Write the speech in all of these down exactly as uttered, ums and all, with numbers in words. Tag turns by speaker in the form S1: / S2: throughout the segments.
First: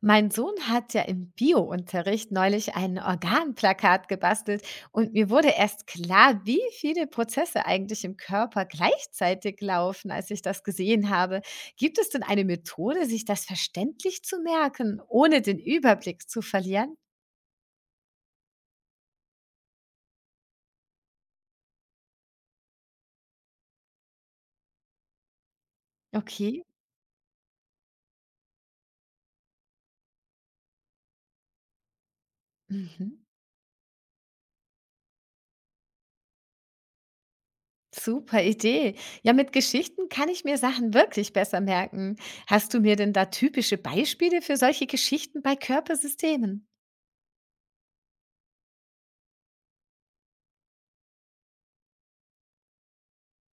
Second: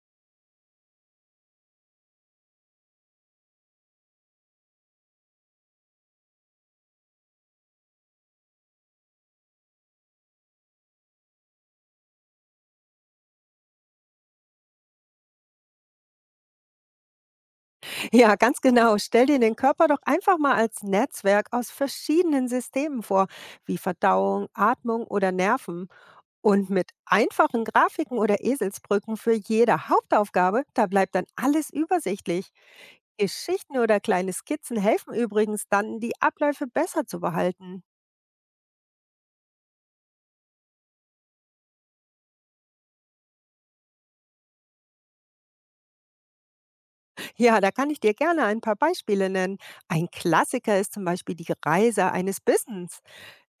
S1: Mein Sohn hat ja im Biounterricht neulich ein Organplakat gebastelt und mir wurde erst klar, wie viele Prozesse eigentlich im Körper gleichzeitig laufen, als ich das gesehen habe. Gibt es denn eine Methode, sich das verständlich zu merken, ohne den Überblick zu verlieren?
S2: Ja, ganz genau. Stell dir den Körper doch einfach mal als Netzwerk aus verschiedenen Systemen vor, wie Verdauung, Atmung oder Nerven.
S1: Okay.
S2: Und mit einfachen Grafiken oder Eselsbrücken für jede Hauptaufgabe, da bleibt dann alles übersichtlich.
S1: Mhm.
S2: Geschichten oder kleine Skizzen helfen übrigens dann, die Abläufe besser zu behalten.
S1: Super Idee. Ja, mit Geschichten kann ich mir Sachen wirklich besser merken. Hast du mir denn da typische Beispiele für solche Geschichten bei Körpersystemen?
S2: Ja, da kann ich dir gerne ein paar Beispiele nennen. Ein Klassiker ist zum Beispiel die Reise eines Bissens.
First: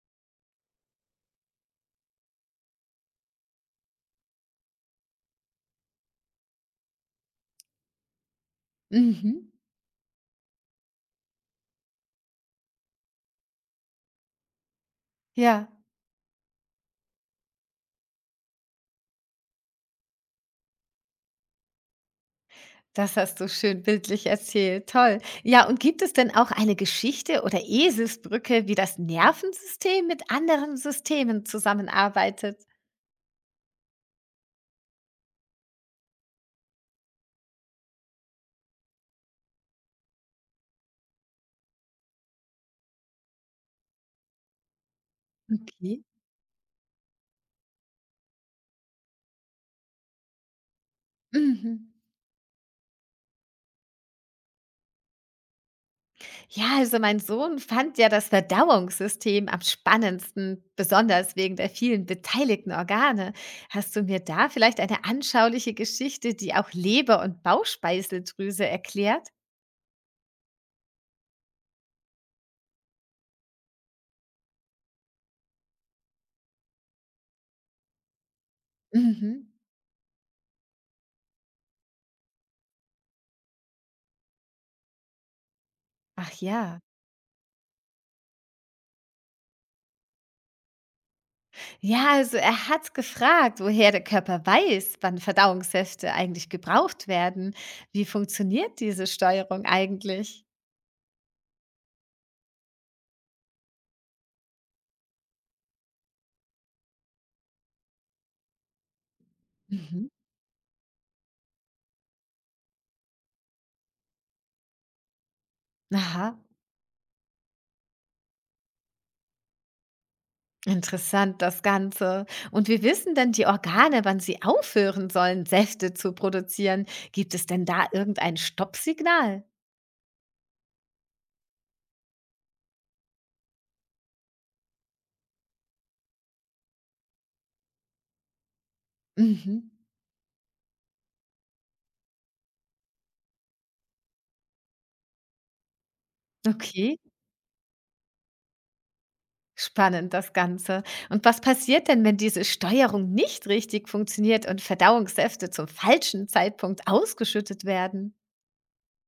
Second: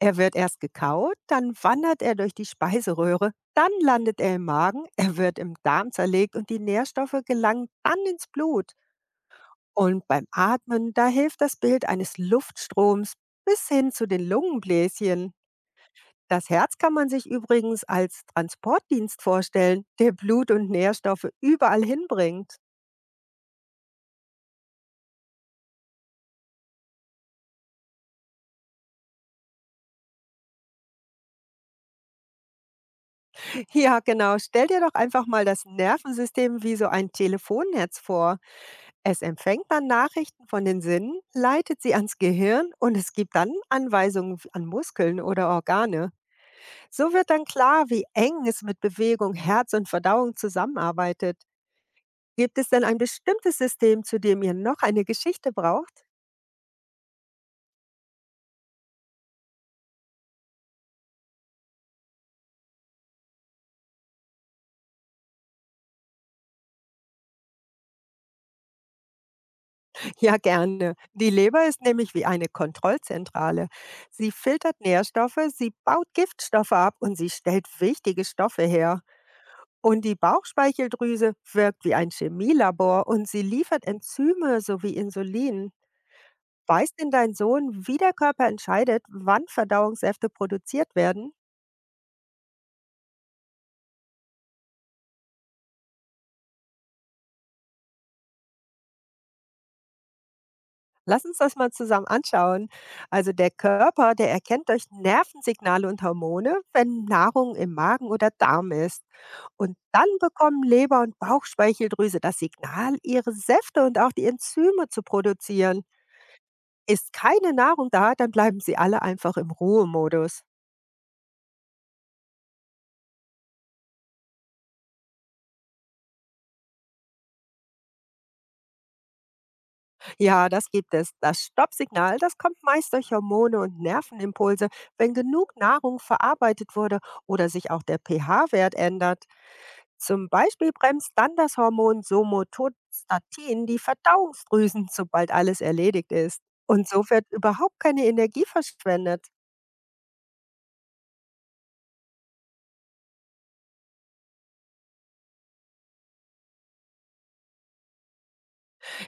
S2: Er wird erst gekaut, dann wandert er durch die Speiseröhre, dann landet er im Magen, er wird im Darm zerlegt und die Nährstoffe gelangen dann ins Blut.
S1: Mhm.
S2: Und beim Atmen, da hilft das Bild eines Luftstroms bis hin zu den Lungenbläschen.
S1: Ja.
S2: Das Herz kann man sich übrigens als Transportdienst vorstellen, der Blut und Nährstoffe überall hinbringt.
S1: Das hast du schön bildlich erzählt, toll. Ja, und gibt es denn auch eine Geschichte oder Eselsbrücke, wie das Nervensystem mit anderen Systemen zusammenarbeitet?
S2: Ja, genau. Stell dir doch einfach mal das Nervensystem wie so ein Telefonnetz vor. Es empfängt dann Nachrichten von den Sinnen, leitet sie ans Gehirn und es gibt dann Anweisungen f- an Muskeln oder
S1: Okay.
S2: Organe. So wird dann klar, wie eng es mit Bewegung, Herz und Verdauung zusammenarbeitet.
S1: Mhm.
S2: Gibt es denn ein bestimmtes System, zu dem ihr noch eine Geschichte braucht?
S1: Ja, also mein Sohn fand ja das Verdauungssystem am spannendsten, besonders wegen der vielen beteiligten Organe. Hast du mir da vielleicht eine anschauliche Geschichte, die auch Leber und Bauchspeiseldrüse erklärt?
S2: Ja, gerne. Die Leber ist nämlich wie eine Kontrollzentrale. Sie filtert Nährstoffe, sie baut Giftstoffe ab und sie stellt wichtige Stoffe her.
S1: Mhm.
S2: Und die Bauchspeicheldrüse wirkt wie ein Chemielabor und sie liefert Enzyme sowie Insulin.
S1: Ach ja.
S2: Weiß denn dein Sohn, wie der Körper entscheidet, wann Verdauungssäfte produziert werden?
S1: Ja, also er hat gefragt, woher der Körper weiß, wann Verdauungssäfte eigentlich gebraucht werden. Wie funktioniert diese Steuerung eigentlich?
S2: Lass uns das mal zusammen anschauen. Also der Körper, der erkennt durch Nervensignale und Hormone, wenn Nahrung im Magen oder Darm ist. Und
S1: Mhm.
S2: dann bekommen Leber und Bauchspeicheldrüse das Signal, ihre Säfte und auch die Enzyme zu produzieren.
S1: Aha,
S2: Ist keine Nahrung da, dann bleiben sie alle einfach im Ruhemodus.
S1: interessant das Ganze. Und wie wissen denn die Organe, wann sie aufhören sollen, Säfte zu produzieren? Gibt es denn da irgendein Stoppsignal?
S2: Ja, das gibt es. Das Stoppsignal, das kommt meist durch Hormone und Nervenimpulse, wenn genug Nahrung verarbeitet wurde oder sich auch der pH-Wert ändert.
S1: Mhm.
S2: Zum Beispiel bremst dann das Hormon Somatostatin die Verdauungsdrüsen, sobald alles erledigt ist. Und
S1: Okay,
S2: so wird überhaupt keine Energie verschwendet.
S1: spannend das Ganze. Und was passiert denn, wenn diese Steuerung nicht richtig funktioniert und Verdauungssäfte zum falschen Zeitpunkt ausgeschüttet werden?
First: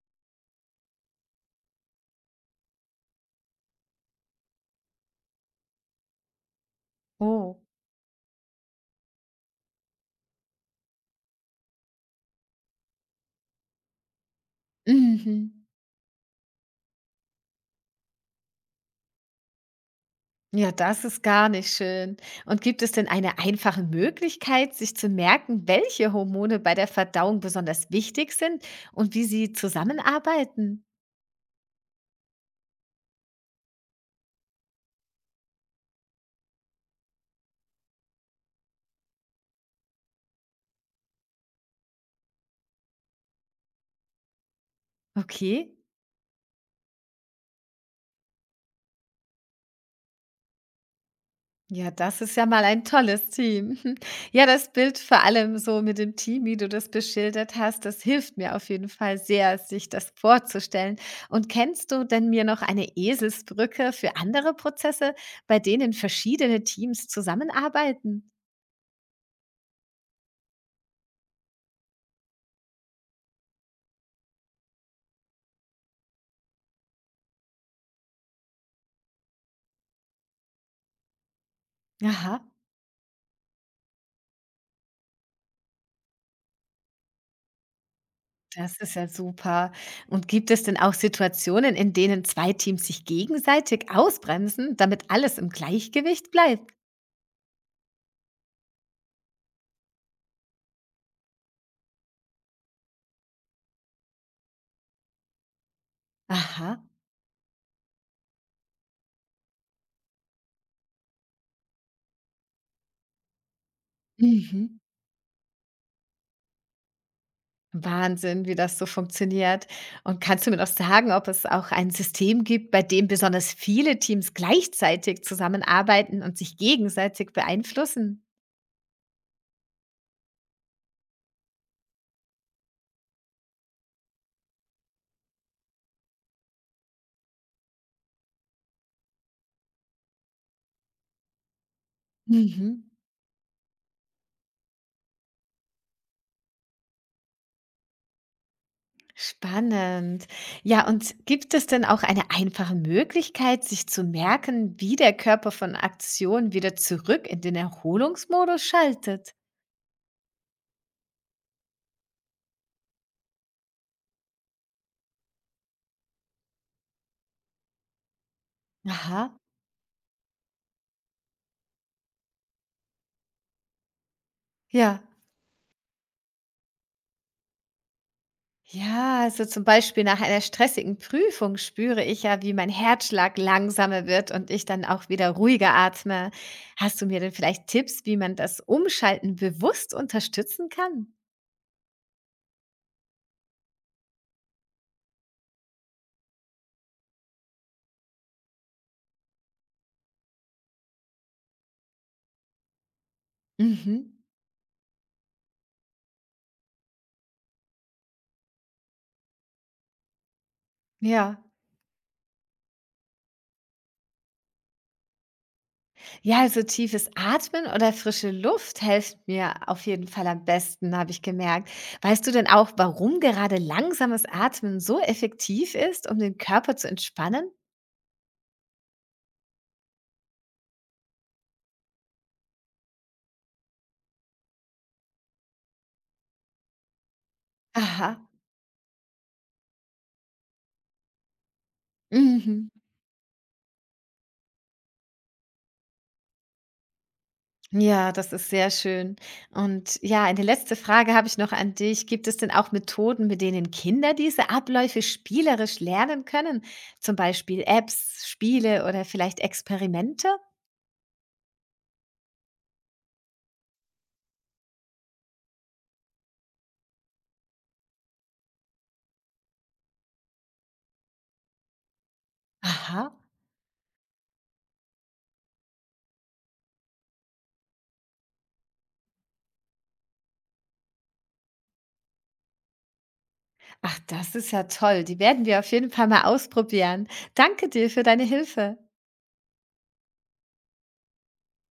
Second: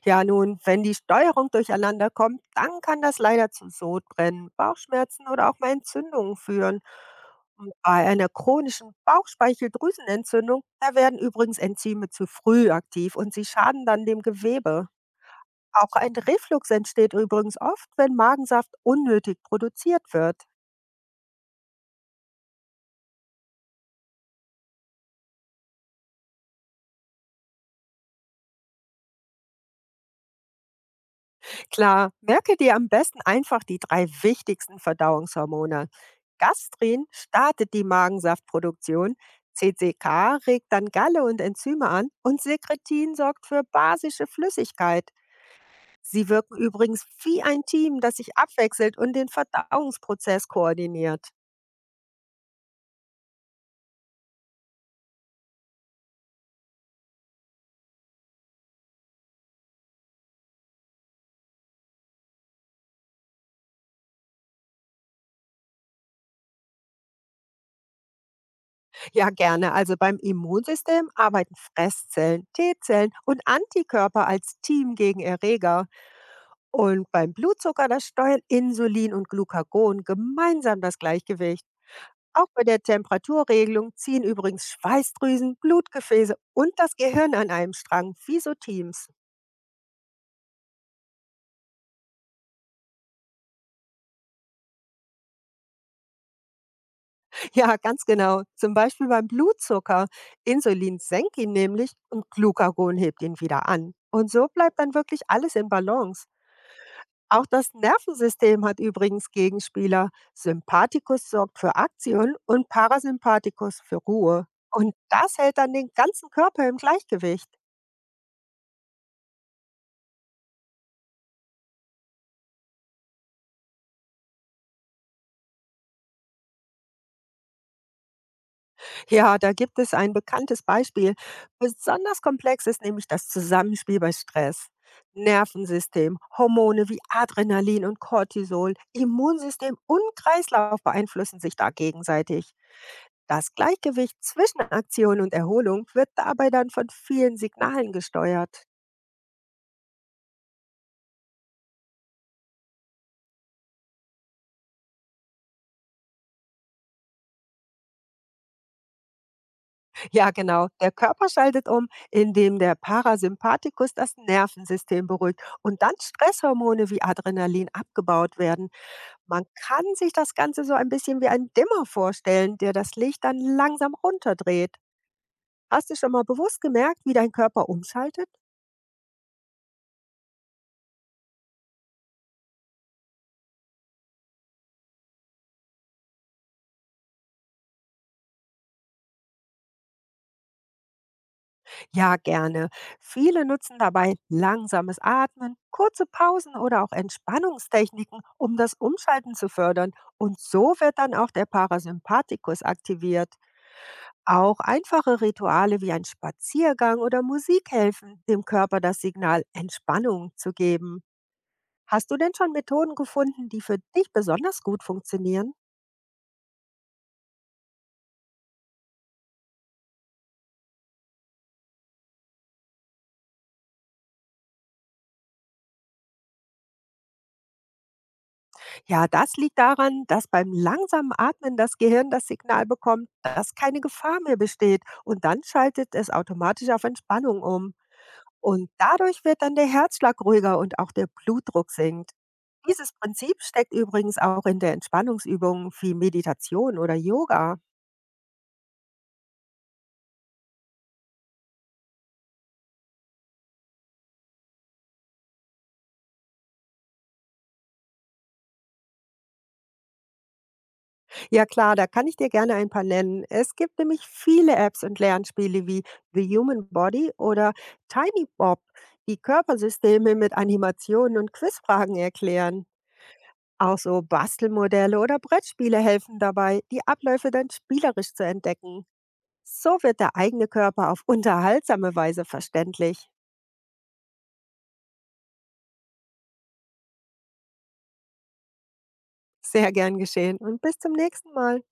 S2: Ja, nun, wenn die Steuerung durcheinander kommt, dann kann das leider zu Sodbrennen, Bauchschmerzen oder auch mal Entzündungen führen.
S1: Oh.
S2: Und bei einer chronischen Bauchspeicheldrüsenentzündung, da werden übrigens Enzyme zu früh aktiv und sie schaden dann dem Gewebe.
S1: Mhm.
S2: Auch ein Reflux entsteht übrigens oft, wenn Magensaft unnötig produziert wird.
S1: Ja, das ist gar nicht schön. Und gibt es denn eine einfache Möglichkeit, sich zu merken, welche Hormone bei der Verdauung besonders wichtig sind und wie sie zusammenarbeiten?
S2: Klar, merke dir am besten einfach die drei wichtigsten Verdauungshormone. Gastrin startet die Magensaftproduktion, C C K regt dann Galle und Enzyme an und Sekretin sorgt für basische Flüssigkeit.
S1: Okay.
S2: Sie wirken übrigens wie ein Team, das sich abwechselt und den Verdauungsprozess koordiniert.
S1: Ja, das ist ja mal ein tolles Team. Ja, das Bild vor allem so mit dem Team, wie du das beschildert hast, das hilft mir auf jeden Fall sehr, sich das vorzustellen. Und kennst du denn mir noch eine Eselsbrücke für andere Prozesse, bei denen verschiedene Teams zusammenarbeiten?
S2: Ja, gerne. Also beim Immunsystem arbeiten Fresszellen, T-Zellen und Antikörper als Team gegen Erreger. Und beim Blutzucker, das steuern Insulin und Glucagon gemeinsam das Gleichgewicht.
S1: Aha,
S2: Auch bei der Temperaturregelung ziehen übrigens Schweißdrüsen, Blutgefäße und das Gehirn an einem Strang, wie so
S1: das ist ja
S2: Teams.
S1: super. Und gibt es denn auch Situationen, in denen zwei Teams sich gegenseitig ausbremsen, damit alles im Gleichgewicht bleibt?
S2: Ja, ganz genau. Zum Beispiel beim Blutzucker. Insulin senkt ihn nämlich und Glucagon hebt ihn wieder an. Und so bleibt dann wirklich alles in Balance.
S1: Aha.
S2: Auch das Nervensystem hat übrigens Gegenspieler. Sympathikus sorgt für Aktion und Parasympathikus für Ruhe.
S1: Mhm.
S2: Und das hält dann den ganzen Körper im Gleichgewicht.
S1: Wahnsinn, wie das so funktioniert. Und kannst du mir noch sagen, ob es auch ein System gibt, bei dem besonders viele Teams gleichzeitig zusammenarbeiten und sich gegenseitig beeinflussen?
S2: Ja, da gibt es ein bekanntes Beispiel. Besonders komplex ist nämlich das Zusammenspiel bei Stress. Nervensystem, Hormone wie Adrenalin und Cortisol, Immunsystem und Kreislauf beeinflussen sich da gegenseitig.
S1: Mhm.
S2: Das Gleichgewicht zwischen Aktion und Erholung wird dabei dann von vielen Signalen gesteuert.
S1: Spannend. Ja, und gibt es denn auch eine einfache Möglichkeit, sich zu merken, wie der Körper von Aktion wieder zurück in den Erholungsmodus schaltet?
S2: Ja, genau. Der Körper schaltet um, indem der Parasympathikus das Nervensystem beruhigt und dann Stresshormone wie Adrenalin abgebaut werden.
S1: Aha,
S2: Man kann sich das Ganze so ein bisschen wie einen Dimmer vorstellen, der das Licht dann langsam runterdreht.
S1: ja.
S2: Hast du schon mal bewusst gemerkt, wie dein Körper umschaltet?
S1: Ja, also zum Beispiel nach einer stressigen Prüfung spüre ich ja, wie mein Herzschlag langsamer wird und ich dann auch wieder ruhiger atme. Hast du mir denn vielleicht Tipps, wie man das Umschalten bewusst unterstützen kann?
S2: Ja, gerne. Viele nutzen dabei langsames Atmen, kurze Pausen oder auch Entspannungstechniken, um das Umschalten zu fördern. Und so wird dann auch der Parasympathikus aktiviert.
S1: Mhm.
S2: Auch einfache Rituale wie ein Spaziergang oder Musik helfen, dem Körper das Signal Entspannung zu geben.
S1: Ja.
S2: Hast du denn schon Methoden gefunden, die für dich besonders gut funktionieren?
S1: Ja, also tiefes Atmen oder frische Luft helfen mir auf jeden Fall am besten, habe ich gemerkt. Weißt du denn auch, warum gerade langsames Atmen so effektiv ist, um den Körper zu entspannen?
S2: Ja, das liegt daran, dass beim langsamen Atmen das Gehirn das Signal bekommt, dass keine Gefahr mehr besteht und dann schaltet es automatisch auf Entspannung um.
S1: Aha.
S2: Und dadurch wird dann der Herzschlag ruhiger und auch der Blutdruck sinkt.
S1: Mhm.
S2: Dieses Prinzip steckt übrigens auch in der Entspannungsübung wie Meditation oder Yoga.
S1: Ja, das ist sehr schön. Und ja, eine letzte Frage habe ich noch an dich. Gibt es denn auch Methoden, mit denen Kinder diese Abläufe spielerisch lernen können? Zum Beispiel Apps, Spiele oder vielleicht Experimente?
S2: Ja klar, da kann ich dir gerne ein paar nennen. Es gibt nämlich viele Apps und Lernspiele wie The Human Body oder Tiny Bob, die Körpersysteme mit Animationen und Quizfragen erklären.
S1: Aha.
S2: Auch so Bastelmodelle oder Brettspiele helfen dabei, die Abläufe dann spielerisch zu entdecken. So wird der eigene Körper auf unterhaltsame Weise verständlich.
S1: Ach, das ist ja toll. Die werden wir auf jeden Fall mal ausprobieren. Danke dir für deine Hilfe.
S2: Sehr gern geschehen und bis zum nächsten Mal.